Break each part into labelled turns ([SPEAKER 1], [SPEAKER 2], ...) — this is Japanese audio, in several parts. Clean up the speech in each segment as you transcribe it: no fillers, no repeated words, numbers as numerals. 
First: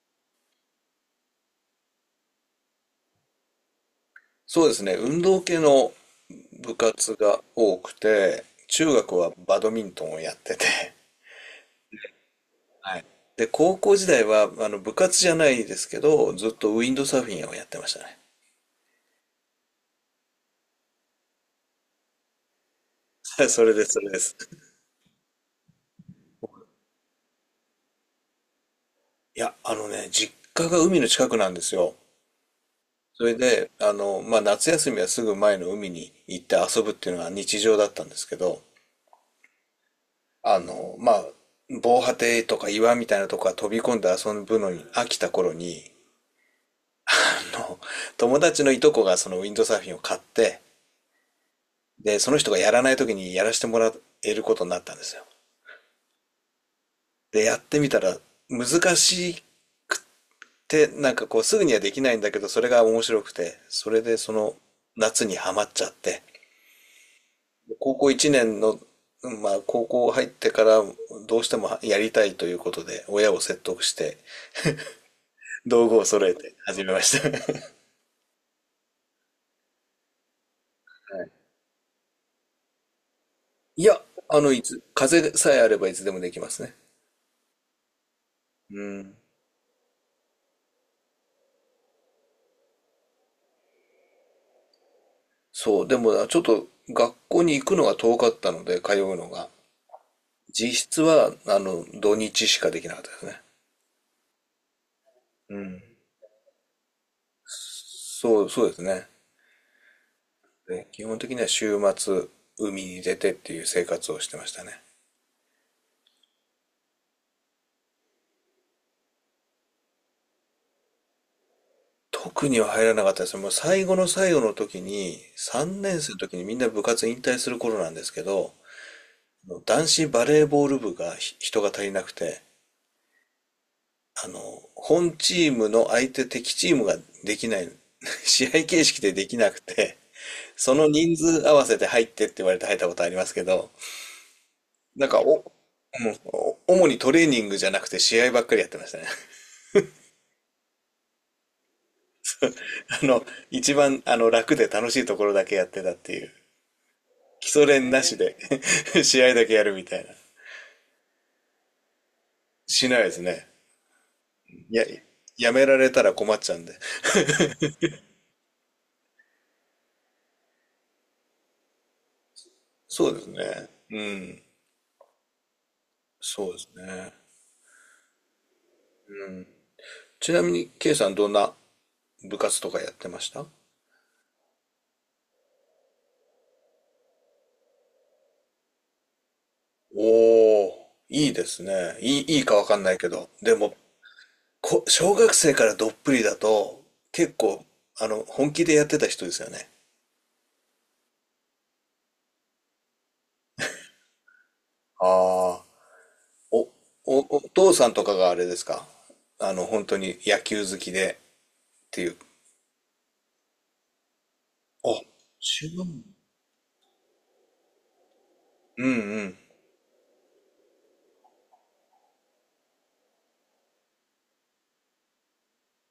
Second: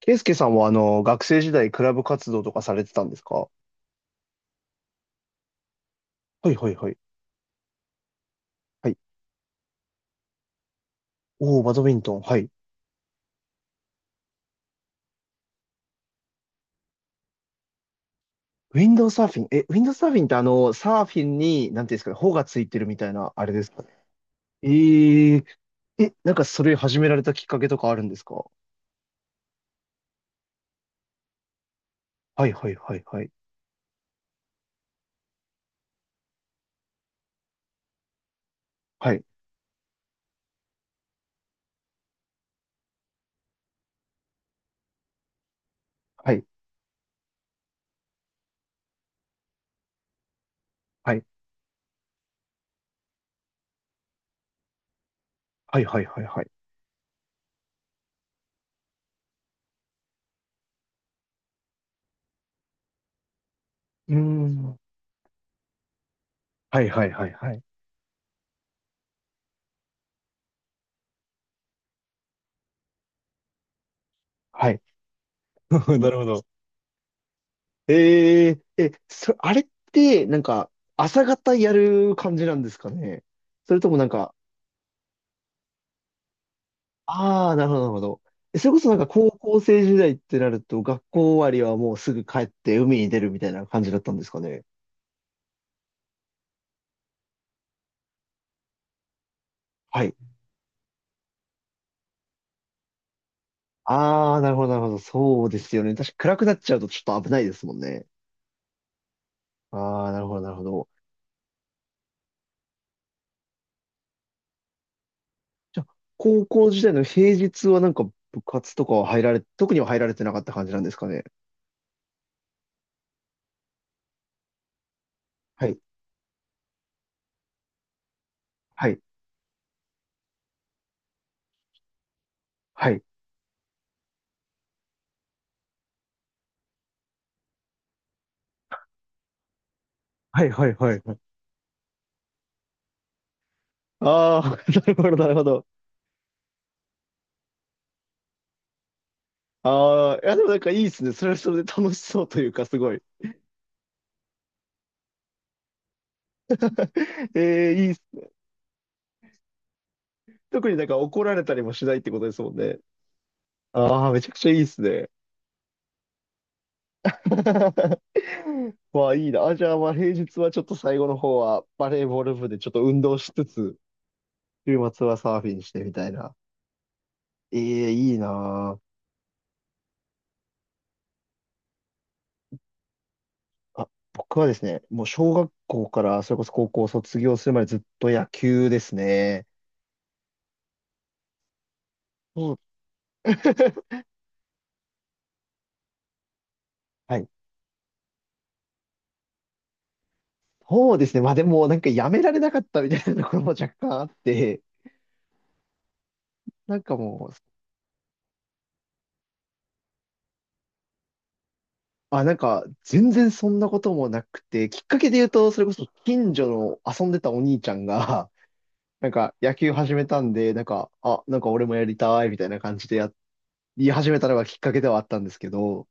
[SPEAKER 1] ケイスケさんは学生時代クラブ活動とかされてたんですか？
[SPEAKER 2] そうですね。運動系の
[SPEAKER 1] はいは
[SPEAKER 2] 部
[SPEAKER 1] いはい。
[SPEAKER 2] 活が多くて、
[SPEAKER 1] は
[SPEAKER 2] 中
[SPEAKER 1] い。
[SPEAKER 2] 学はバドミントンをやってて、
[SPEAKER 1] おー、バドミントン。はい。
[SPEAKER 2] はい。で、高校時代は、部活じゃないですけど、ずっとウィンドサーフィンをやってましたね。
[SPEAKER 1] ウィンドウサーフィン。え、ウィンドウサーフィンってサーフィンに、なんていうんですかね、帆がついてるみたいな、あ れで
[SPEAKER 2] そ
[SPEAKER 1] す
[SPEAKER 2] れ
[SPEAKER 1] か
[SPEAKER 2] で
[SPEAKER 1] ね。
[SPEAKER 2] す、それです。
[SPEAKER 1] えー、なんかそれ始められたきっかけとかあるんですか？
[SPEAKER 2] いや、あのね、実家が海の近くなんですよ。
[SPEAKER 1] はいはいはいは
[SPEAKER 2] そ
[SPEAKER 1] い。
[SPEAKER 2] れで、夏休みはすぐ前の海に行って遊ぶっていうのが日常だったんですけど、
[SPEAKER 1] はい。
[SPEAKER 2] あの、まあ、防波堤とか岩みたいなとこから飛び込んで遊ぶのに飽きた頃に、
[SPEAKER 1] はい。
[SPEAKER 2] あの、友達のいとこがそのウィンドサーフィンを買って、
[SPEAKER 1] はい。
[SPEAKER 2] で、その人がやらない時にやらせてもらえることになったんですよ。
[SPEAKER 1] はいはいはいはい。
[SPEAKER 2] で、やってみたら難しいって、なんかこうすぐにはできないんだけど、それが面白くて、それ
[SPEAKER 1] うー
[SPEAKER 2] でその
[SPEAKER 1] ん。
[SPEAKER 2] 夏にはまっちゃって、
[SPEAKER 1] はいはいはいはい。
[SPEAKER 2] 高校1年の、まあ高校入ってからどうしてもやりたいということで、親を説得して、
[SPEAKER 1] はい。
[SPEAKER 2] 道具 を
[SPEAKER 1] なるほ
[SPEAKER 2] 揃え
[SPEAKER 1] ど。
[SPEAKER 2] て始めました。は
[SPEAKER 1] あれって、なんか、朝
[SPEAKER 2] い、
[SPEAKER 1] 方やる感じなんですかね？それ
[SPEAKER 2] い
[SPEAKER 1] と
[SPEAKER 2] や、
[SPEAKER 1] もなんか、
[SPEAKER 2] 風さえあればいつでもできますね。
[SPEAKER 1] ああ、なるほど、なるほど。えそれこ
[SPEAKER 2] う
[SPEAKER 1] そなんか
[SPEAKER 2] ん。
[SPEAKER 1] 高校生時代ってなると、学校終わりはもうすぐ帰って海に出るみたいな感じだったんですかね。
[SPEAKER 2] そう、でもなちょっと学校に行くのが遠かったので、通うのが。
[SPEAKER 1] はい。
[SPEAKER 2] 実質は、土日しかできなかったですね。
[SPEAKER 1] ああ、なるほど、なるほど。そう
[SPEAKER 2] う
[SPEAKER 1] です
[SPEAKER 2] ん。
[SPEAKER 1] よね。確か暗くなっちゃうとちょっと危ないですもんね。
[SPEAKER 2] そう、そうですね。
[SPEAKER 1] ああ、なるほど、なるほ
[SPEAKER 2] で、
[SPEAKER 1] ど。
[SPEAKER 2] 基本的には週末、海に出てっていう生活をしてましたね。
[SPEAKER 1] じゃあ、高校時代の平日はなんか部活とかは入られ、特には入られてなかった感じなんですかね。
[SPEAKER 2] 特には入らなかったですね。もう最後の最後の時に、
[SPEAKER 1] はい、
[SPEAKER 2] 3年生の時にみんな部活引退する頃なんですけど、
[SPEAKER 1] はい、
[SPEAKER 2] あの男子バレーボール部が人が足りなくて、
[SPEAKER 1] はい、
[SPEAKER 2] あの、本チームの相手敵チームができない、試合形式でできなくて、
[SPEAKER 1] はい、は
[SPEAKER 2] そ
[SPEAKER 1] い、
[SPEAKER 2] の
[SPEAKER 1] はい。は
[SPEAKER 2] 人
[SPEAKER 1] い。
[SPEAKER 2] 数合わせて入ってって言われて入ったことありますけど、
[SPEAKER 1] ああ、な
[SPEAKER 2] なん
[SPEAKER 1] るほど、
[SPEAKER 2] か
[SPEAKER 1] なるほ
[SPEAKER 2] お、
[SPEAKER 1] ど。
[SPEAKER 2] お主にトレーニングじゃなくて試合ばっかりやってましたね。
[SPEAKER 1] ああ、いや、でもなんかいいですね。それはそれで楽しそうというか、すごい。
[SPEAKER 2] あの、一番楽で楽しいところだけやってたっていう。基礎
[SPEAKER 1] えー、いい
[SPEAKER 2] 練
[SPEAKER 1] っす
[SPEAKER 2] なし
[SPEAKER 1] ね。
[SPEAKER 2] で 試合だけやるみたいな。
[SPEAKER 1] 特になんか怒られたりもしないってことですもんね。
[SPEAKER 2] しないですね。
[SPEAKER 1] ああ、めちゃくちゃいいで
[SPEAKER 2] い
[SPEAKER 1] す
[SPEAKER 2] や、
[SPEAKER 1] ね。
[SPEAKER 2] やめられたら困っちゃうんで。
[SPEAKER 1] まあいいな。あ、じゃあまあ平日はちょっと最後の方はバレーボール部でちょっと運
[SPEAKER 2] そう
[SPEAKER 1] 動
[SPEAKER 2] です
[SPEAKER 1] しつ
[SPEAKER 2] ね。
[SPEAKER 1] つ、
[SPEAKER 2] うん。
[SPEAKER 1] 週末はサーフィンしてみたいな。
[SPEAKER 2] そうですね。
[SPEAKER 1] ええ、いいな
[SPEAKER 2] ちなみに、K さんどんな部活とかやってました？
[SPEAKER 1] あ。あ、僕はですね、もう小学校からそれこそ高校を卒業するまでずっと野球ですね。
[SPEAKER 2] おー、いいですね。いい、いい
[SPEAKER 1] そう。
[SPEAKER 2] かわかんないけど。でも、小学生からどっぷりだと、
[SPEAKER 1] はい。
[SPEAKER 2] 結構、本気でやってた人ですよね。
[SPEAKER 1] そうですね。まあでもなんかやめられなかったみたいなところも若干あって、
[SPEAKER 2] ああ、お、
[SPEAKER 1] なんかもう、
[SPEAKER 2] お父さんとかがあれですか？あの、本当に野球好きでっていう。
[SPEAKER 1] あ、なんか、全然そんなこともなくて、きっ
[SPEAKER 2] あ、
[SPEAKER 1] かけで言うと、それ
[SPEAKER 2] 違
[SPEAKER 1] こそ
[SPEAKER 2] う。
[SPEAKER 1] 近所の遊んでたお兄ちゃんが、
[SPEAKER 2] うんう
[SPEAKER 1] なんか
[SPEAKER 2] ん。
[SPEAKER 1] 野球始めたんで、なんか、あ、なんか俺もやりたいみたいな感じでや、言い始めたのがきっかけではあったんですけど、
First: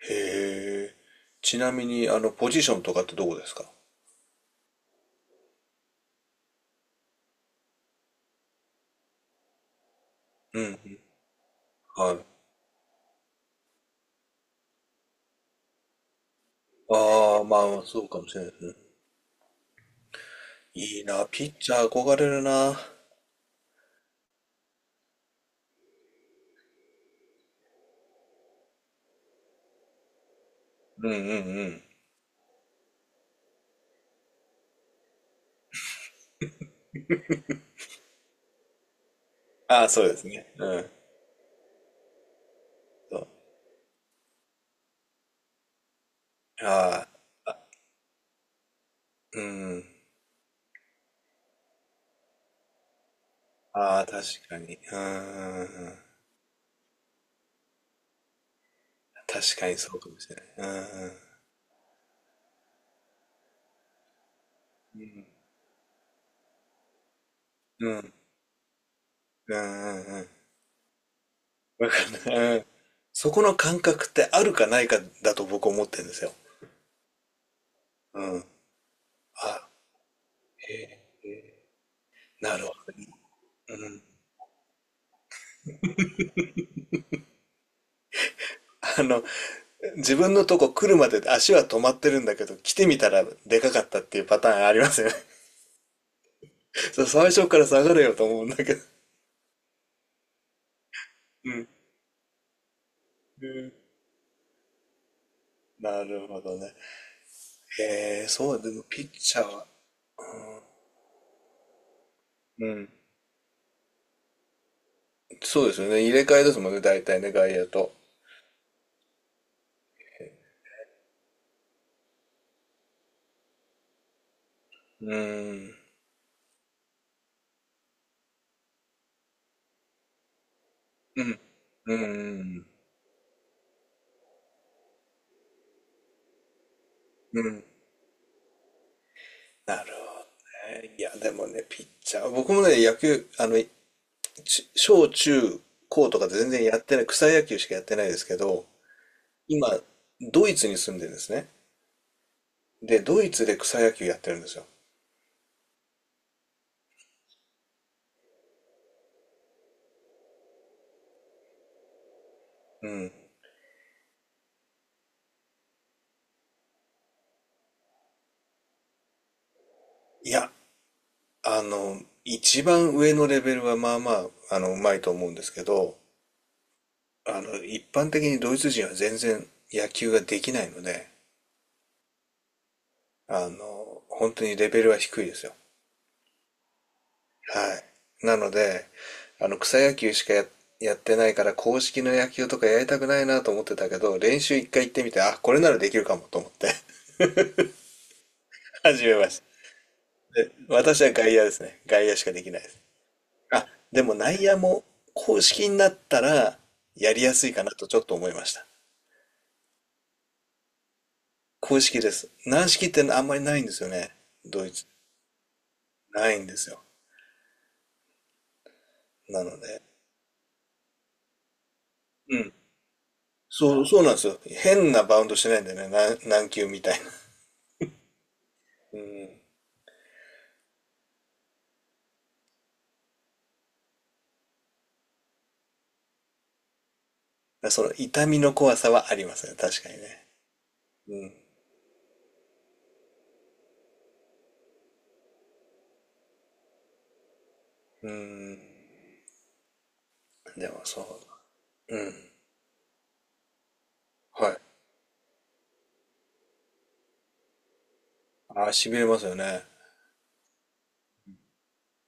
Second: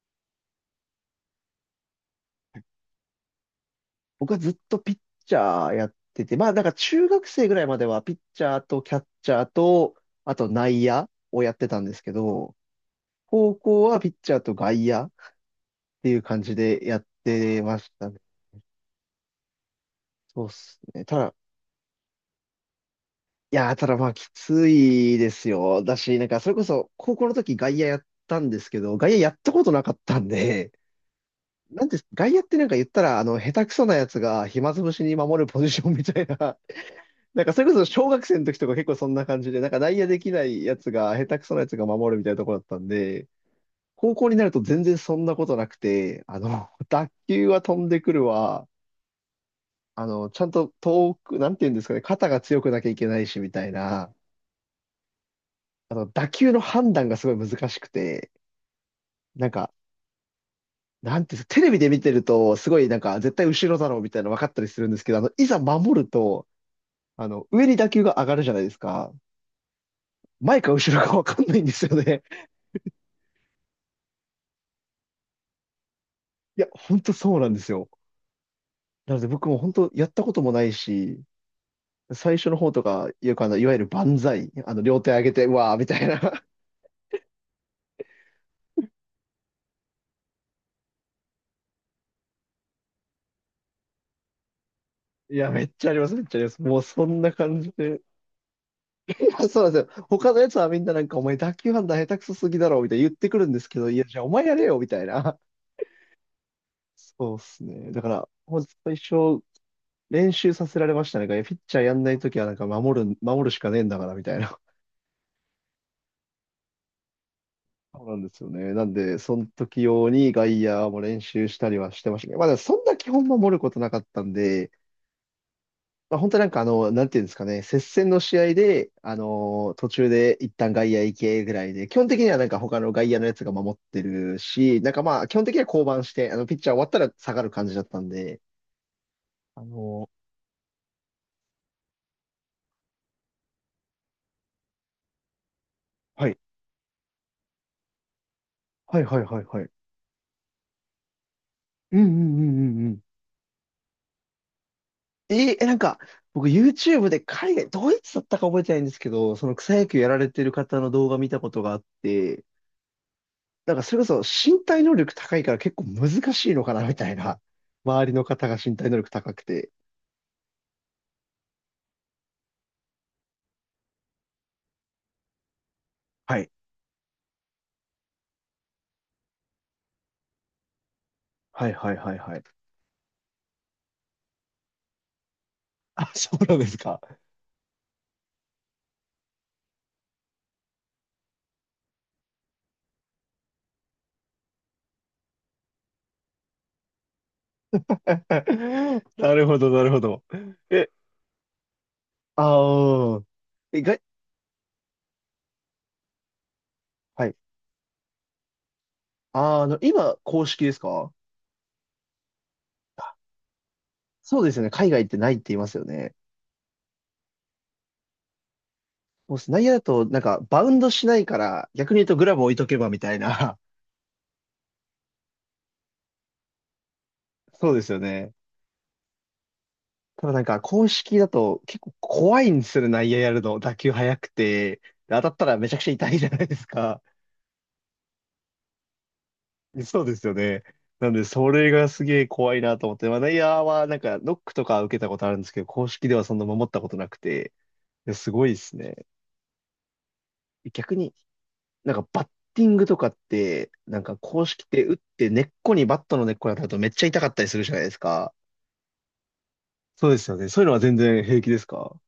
[SPEAKER 2] へえ。ちなみに、あの、ポジションとかってどこですか？
[SPEAKER 1] 僕はずっとピッチャーやってて、まあなんか中学生ぐらいまではピッチャーとキャッチャーと、あと
[SPEAKER 2] う
[SPEAKER 1] 内
[SPEAKER 2] ん、
[SPEAKER 1] 野をやってたんですけ
[SPEAKER 2] はい。
[SPEAKER 1] ど、高校はピッチャーと外野っていう感じでやっ
[SPEAKER 2] ああ、
[SPEAKER 1] てま
[SPEAKER 2] まあ、
[SPEAKER 1] し
[SPEAKER 2] そう
[SPEAKER 1] たね。
[SPEAKER 2] かもしれないですね。
[SPEAKER 1] そうっす
[SPEAKER 2] い
[SPEAKER 1] ね。
[SPEAKER 2] い
[SPEAKER 1] た
[SPEAKER 2] な、
[SPEAKER 1] だ、
[SPEAKER 2] ピッチャー憧れるな。
[SPEAKER 1] いやー、ただまあ、きついですよ。だし、なんか、それこそ、高校の時外野やったんですけど、外野やったことなかったんで、
[SPEAKER 2] うんうんう ん。
[SPEAKER 1] なんて、外野ってなんか言ったら、下手くそなやつが暇つぶしに守るポジションみたいな、なんか、それこそ小学生の時とか結構そんな感じで、なんか
[SPEAKER 2] ああ、
[SPEAKER 1] 内
[SPEAKER 2] そ
[SPEAKER 1] 野
[SPEAKER 2] うで
[SPEAKER 1] で
[SPEAKER 2] す
[SPEAKER 1] きな
[SPEAKER 2] ね。
[SPEAKER 1] いや
[SPEAKER 2] う
[SPEAKER 1] つ
[SPEAKER 2] ん。
[SPEAKER 1] が、下手くそなやつが守るみたいなところだったん
[SPEAKER 2] そ
[SPEAKER 1] で、
[SPEAKER 2] う。
[SPEAKER 1] 高校になると全然そんなことなくて、
[SPEAKER 2] あ
[SPEAKER 1] 打
[SPEAKER 2] あ、
[SPEAKER 1] 球は飛んでくるわ、
[SPEAKER 2] うん。
[SPEAKER 1] ちゃんと遠く、なんて言うんですかね、肩が強くなきゃいけないし、みたい
[SPEAKER 2] ああ、
[SPEAKER 1] な。
[SPEAKER 2] 確かに。うんうんうん、
[SPEAKER 1] 打球の判断がすごい難しくて、なん
[SPEAKER 2] 確か
[SPEAKER 1] か、
[SPEAKER 2] にそうかもしれない。
[SPEAKER 1] なんていうんですか、テレビで見てると、すごいなんか、絶対後ろだろうみたいなの分かったりするんですけど、いざ守ると、上に
[SPEAKER 2] う
[SPEAKER 1] 打
[SPEAKER 2] んう
[SPEAKER 1] 球
[SPEAKER 2] ん。
[SPEAKER 1] が上がるじゃないですか。
[SPEAKER 2] うんうんうんうん。
[SPEAKER 1] 前か後ろか分かんないんです
[SPEAKER 2] わか
[SPEAKER 1] よ
[SPEAKER 2] んな
[SPEAKER 1] ね。
[SPEAKER 2] い。うん。そこの感覚ってあるかないかだと僕思ってるんですよ。
[SPEAKER 1] いや、ほんとそうなんですよ。
[SPEAKER 2] うん。
[SPEAKER 1] なので僕も
[SPEAKER 2] あ、
[SPEAKER 1] 本当やったこともないし、最初の
[SPEAKER 2] なる
[SPEAKER 1] 方
[SPEAKER 2] ほ
[SPEAKER 1] と
[SPEAKER 2] ど
[SPEAKER 1] か、
[SPEAKER 2] ね。
[SPEAKER 1] よくいわゆる万歳、両手上げて、うわーみたいな。
[SPEAKER 2] あの、自分のとこ来るまで足は止まってるんだけど、来てみたらでかかったっていうパターンありますよね。
[SPEAKER 1] いや、めっちゃあります、めっちゃあります。もう
[SPEAKER 2] そ
[SPEAKER 1] そ
[SPEAKER 2] う、
[SPEAKER 1] ん
[SPEAKER 2] 最
[SPEAKER 1] な
[SPEAKER 2] 初か
[SPEAKER 1] 感
[SPEAKER 2] ら
[SPEAKER 1] じ
[SPEAKER 2] 下が
[SPEAKER 1] で。
[SPEAKER 2] れよと思うんだけど。
[SPEAKER 1] あそうなんですよ。他のやつはみんななんか、お前
[SPEAKER 2] う
[SPEAKER 1] 打
[SPEAKER 2] ん。
[SPEAKER 1] 球判断下手くそすぎだろ、みたいな言ってくる
[SPEAKER 2] う
[SPEAKER 1] んです
[SPEAKER 2] ん、
[SPEAKER 1] けど、いや、じゃあお前やれよ、みたいな。
[SPEAKER 2] なるほどね。
[SPEAKER 1] そうっすね。だか
[SPEAKER 2] へえ、
[SPEAKER 1] ら、
[SPEAKER 2] そ
[SPEAKER 1] ほ
[SPEAKER 2] う、
[SPEAKER 1] ん
[SPEAKER 2] でも
[SPEAKER 1] と一
[SPEAKER 2] ピッチ
[SPEAKER 1] 生
[SPEAKER 2] ャーは。
[SPEAKER 1] 練習させられましたね。いやピッチャーやんないときはなん
[SPEAKER 2] う
[SPEAKER 1] か
[SPEAKER 2] ん。
[SPEAKER 1] 守るしかねえんだから、みたいな。
[SPEAKER 2] そうですよね。入れ替えですもんね、大体ね、外野と。
[SPEAKER 1] そうなんですよね。なんで、その時用に外野も練習したりはしてましたね。まあ、でもそんな基本守ることなかったんで、
[SPEAKER 2] うーん。
[SPEAKER 1] まあ、本当になんかなんていうんですかね、接戦の試合で、あのー途中で一旦外野行
[SPEAKER 2] うん。
[SPEAKER 1] けぐらいで、基
[SPEAKER 2] う
[SPEAKER 1] 本的にはなんか
[SPEAKER 2] ん。
[SPEAKER 1] 他の外野のやつが守ってるし、なんかまあ、基本的には降板して、ピッチャー終わったら下
[SPEAKER 2] う
[SPEAKER 1] がる
[SPEAKER 2] ん。
[SPEAKER 1] 感じだったんで、あ
[SPEAKER 2] なる
[SPEAKER 1] の
[SPEAKER 2] ほどね。いや、でもね、ピッチャー。僕もね、野球、あの、小中高と
[SPEAKER 1] ー
[SPEAKER 2] か
[SPEAKER 1] は
[SPEAKER 2] で
[SPEAKER 1] い。
[SPEAKER 2] 全然やってない、草野球しかやってないですけど、
[SPEAKER 1] はいはいはいはい。
[SPEAKER 2] 今、ドイツに住んでるんですね。
[SPEAKER 1] うんうんうんうんう
[SPEAKER 2] で、
[SPEAKER 1] ん。
[SPEAKER 2] ドイツで草野球やってるんですよ。
[SPEAKER 1] えーえ、なんか、僕 YouTube で海外、ドイツだったか覚えてないんですけど、その草野球やられてる方の動画見たことがあって、
[SPEAKER 2] うん。
[SPEAKER 1] なんかそれこそ身体能力高いから結構難しいのかなみたいな。周りの方が身体能力高くて。
[SPEAKER 2] いや、一番上のレベルはまあまあ、うまいと思うんですけど、
[SPEAKER 1] はい。
[SPEAKER 2] 一般的にドイツ人は全然野球ができないので、
[SPEAKER 1] はいはいはいはい。
[SPEAKER 2] 本当にレベルは低いですよ。
[SPEAKER 1] あ、そうなんですか。
[SPEAKER 2] はい。なので、あの、草野球しかや、やってないから、公式の野球とかやりたくないなと思ってたけど、練習一回行ってみて、あ、これならできるかもと思って 始めま
[SPEAKER 1] な
[SPEAKER 2] し
[SPEAKER 1] るほど、なるほど。
[SPEAKER 2] た。で、
[SPEAKER 1] え、
[SPEAKER 2] 私は外野ですね。外野しかできないです。
[SPEAKER 1] ああ、
[SPEAKER 2] あ、
[SPEAKER 1] え、が、
[SPEAKER 2] でも内野も公式になったら、やり
[SPEAKER 1] は
[SPEAKER 2] や
[SPEAKER 1] い。
[SPEAKER 2] すいかなとちょっと思いました。
[SPEAKER 1] あー、今、公式ですか？
[SPEAKER 2] 公式です。軟式ってあんまりないんですよね。
[SPEAKER 1] そうですよ
[SPEAKER 2] ド
[SPEAKER 1] ね。
[SPEAKER 2] イツ。
[SPEAKER 1] 海外ってないって言いますよね。
[SPEAKER 2] ないんですよ。
[SPEAKER 1] もう
[SPEAKER 2] なの
[SPEAKER 1] 内野だ
[SPEAKER 2] で。
[SPEAKER 1] と、なんか、バウンドしないから、逆に言うとグラ
[SPEAKER 2] う
[SPEAKER 1] ブ置
[SPEAKER 2] ん。
[SPEAKER 1] いとけばみたいな。
[SPEAKER 2] そう、そうなんですよ。変なバウンドしないんだよね。軟軟球みたいな。
[SPEAKER 1] そうですよね。
[SPEAKER 2] うん。
[SPEAKER 1] ただなんか、公式だと結構怖いんですよね、内野やるの。打球速くて。で当たったらめちゃくちゃ痛いじゃないですか。
[SPEAKER 2] その痛みの怖さはありますね。確かに
[SPEAKER 1] そうです
[SPEAKER 2] ね。
[SPEAKER 1] よね。なんで、それがすげえ怖いなと思って、まあ、内野はなんかノックとか受けたことあるんですけど、公式ではそんな守ったことなくて、
[SPEAKER 2] う
[SPEAKER 1] い
[SPEAKER 2] ん。う
[SPEAKER 1] やすごいで
[SPEAKER 2] ん。
[SPEAKER 1] すね。
[SPEAKER 2] でも
[SPEAKER 1] 逆
[SPEAKER 2] そ
[SPEAKER 1] にな
[SPEAKER 2] う。
[SPEAKER 1] んか
[SPEAKER 2] うん。
[SPEAKER 1] バッティングとかって、なんか公
[SPEAKER 2] はい。
[SPEAKER 1] 式って打って根っこにバットの根っこに当たるとめっちゃ痛かったりするじゃないですか。
[SPEAKER 2] ああ、痺れますよね。
[SPEAKER 1] そうですよね。そういうのは全然平気ですか？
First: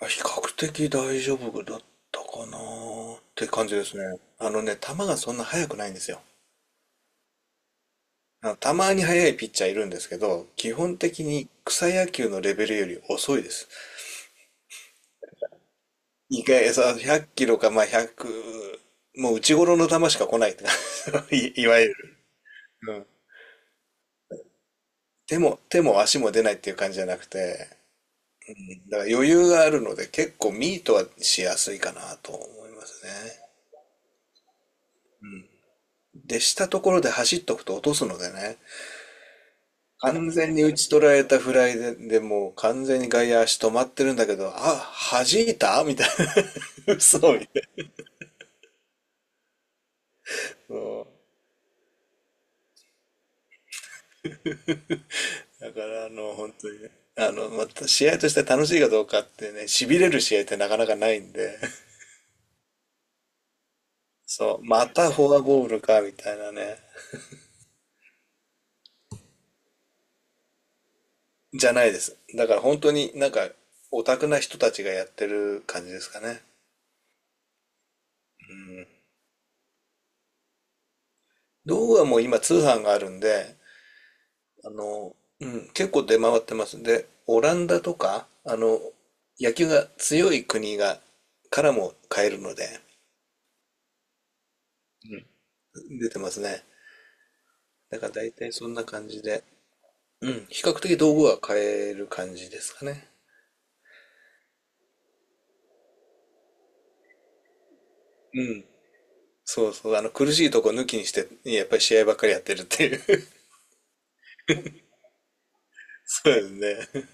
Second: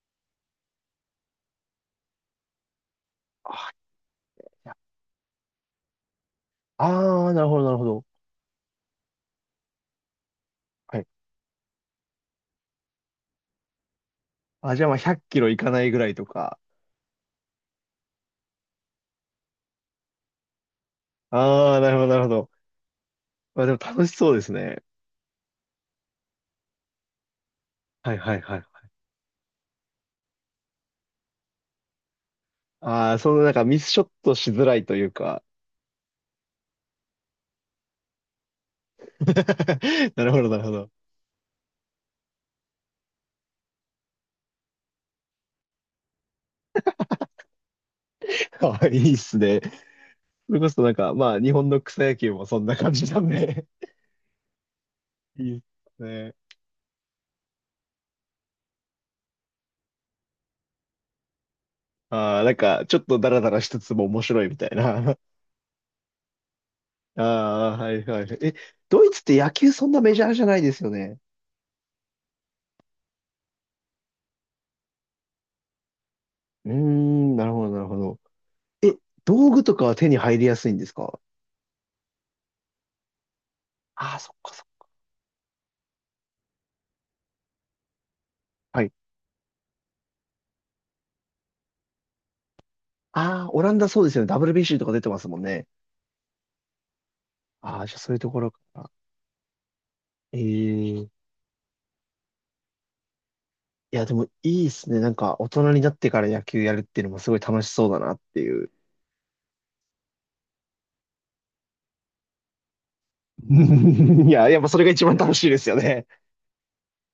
[SPEAKER 2] あ、比較的大丈夫だったかなーって感
[SPEAKER 1] あ、
[SPEAKER 2] じですね。
[SPEAKER 1] い
[SPEAKER 2] あの
[SPEAKER 1] や、
[SPEAKER 2] ね、球がそんな速くないんですよ。
[SPEAKER 1] あー、なるほど、なるほど。
[SPEAKER 2] あのたまに速いピッチャーいるんですけど、基
[SPEAKER 1] は
[SPEAKER 2] 本
[SPEAKER 1] い。
[SPEAKER 2] 的に草野球のレベルより遅いです。
[SPEAKER 1] あ、じゃあまあ100キロいかないぐらいと
[SPEAKER 2] 意
[SPEAKER 1] か。
[SPEAKER 2] 外、さ、100キロか、まあ、100、もう内頃の球しか来ないって感じ い
[SPEAKER 1] あ
[SPEAKER 2] わ
[SPEAKER 1] あ、
[SPEAKER 2] ゆ
[SPEAKER 1] な
[SPEAKER 2] る。
[SPEAKER 1] るほど、なるほど。
[SPEAKER 2] うん。
[SPEAKER 1] まあでも楽しそうですね。
[SPEAKER 2] 手も、手も足も出ないっていう感じじゃなくて、
[SPEAKER 1] はいはいはい。
[SPEAKER 2] だから余裕があるので結構ミートはしやすいかなと思いますね。
[SPEAKER 1] ああ、そのなんかミスショットしづらいというか。
[SPEAKER 2] で、したところで走っとくと落とすのでね、
[SPEAKER 1] な
[SPEAKER 2] 完
[SPEAKER 1] るほど、
[SPEAKER 2] 全
[SPEAKER 1] な
[SPEAKER 2] に
[SPEAKER 1] るほ
[SPEAKER 2] 打ち
[SPEAKER 1] ど。
[SPEAKER 2] 取られたフライで、でもう完全に外野足止まってるんだけど、あ、弾いたみたいな。嘘みたい
[SPEAKER 1] あいいっすね。それこそなんか、まあ、日本の草野球もそんな感じなんで。いいっ
[SPEAKER 2] な。だか
[SPEAKER 1] す
[SPEAKER 2] らあの、
[SPEAKER 1] ね。
[SPEAKER 2] 本当にね。また試合として楽しいかどうかってね、痺れる試合ってなかなかないんで、
[SPEAKER 1] ああ、なんか、ちょっとダラダラしつつも面白い
[SPEAKER 2] そ
[SPEAKER 1] み
[SPEAKER 2] う、
[SPEAKER 1] たい
[SPEAKER 2] また
[SPEAKER 1] な。
[SPEAKER 2] フォアボールか、みたいなね、
[SPEAKER 1] ああ、はいはい。え、ドイツって野球そんなメジャーじゃないですよね。
[SPEAKER 2] じゃないです。だから本当になんか、オタクな人たちがやってる感じですかね。
[SPEAKER 1] うーん、なるほど、なるほど。え、道具とかは手に入りやすいんですか？
[SPEAKER 2] 道具はもう今通販があるんで、
[SPEAKER 1] ああ、そっかそっ
[SPEAKER 2] 結構出回ってます。で、オランダとか、あ
[SPEAKER 1] か。
[SPEAKER 2] の、
[SPEAKER 1] はい。
[SPEAKER 2] 野球が強い国が、からも買えるので、
[SPEAKER 1] ああ、オランダそうですよね。WBC とか出てますもんね。
[SPEAKER 2] 出てますね。
[SPEAKER 1] ああ、じゃあ
[SPEAKER 2] だか
[SPEAKER 1] そ
[SPEAKER 2] ら
[SPEAKER 1] ういうと
[SPEAKER 2] 大
[SPEAKER 1] ころ
[SPEAKER 2] 体
[SPEAKER 1] か
[SPEAKER 2] そんな
[SPEAKER 1] な。
[SPEAKER 2] 感じで、うん、比較的
[SPEAKER 1] え
[SPEAKER 2] 道
[SPEAKER 1] え、
[SPEAKER 2] 具は買える感じですかね。
[SPEAKER 1] いや、でもいいっすね。なんか、大人になってから野球やるっていうのもすごい楽しそうだなって
[SPEAKER 2] う
[SPEAKER 1] い
[SPEAKER 2] ん。
[SPEAKER 1] う。
[SPEAKER 2] そうそう、苦しいとこ抜きにして、やっぱり試合ばっかりやってるっていう
[SPEAKER 1] いや、やっぱそれが一番楽しいですよね。
[SPEAKER 2] そうですね。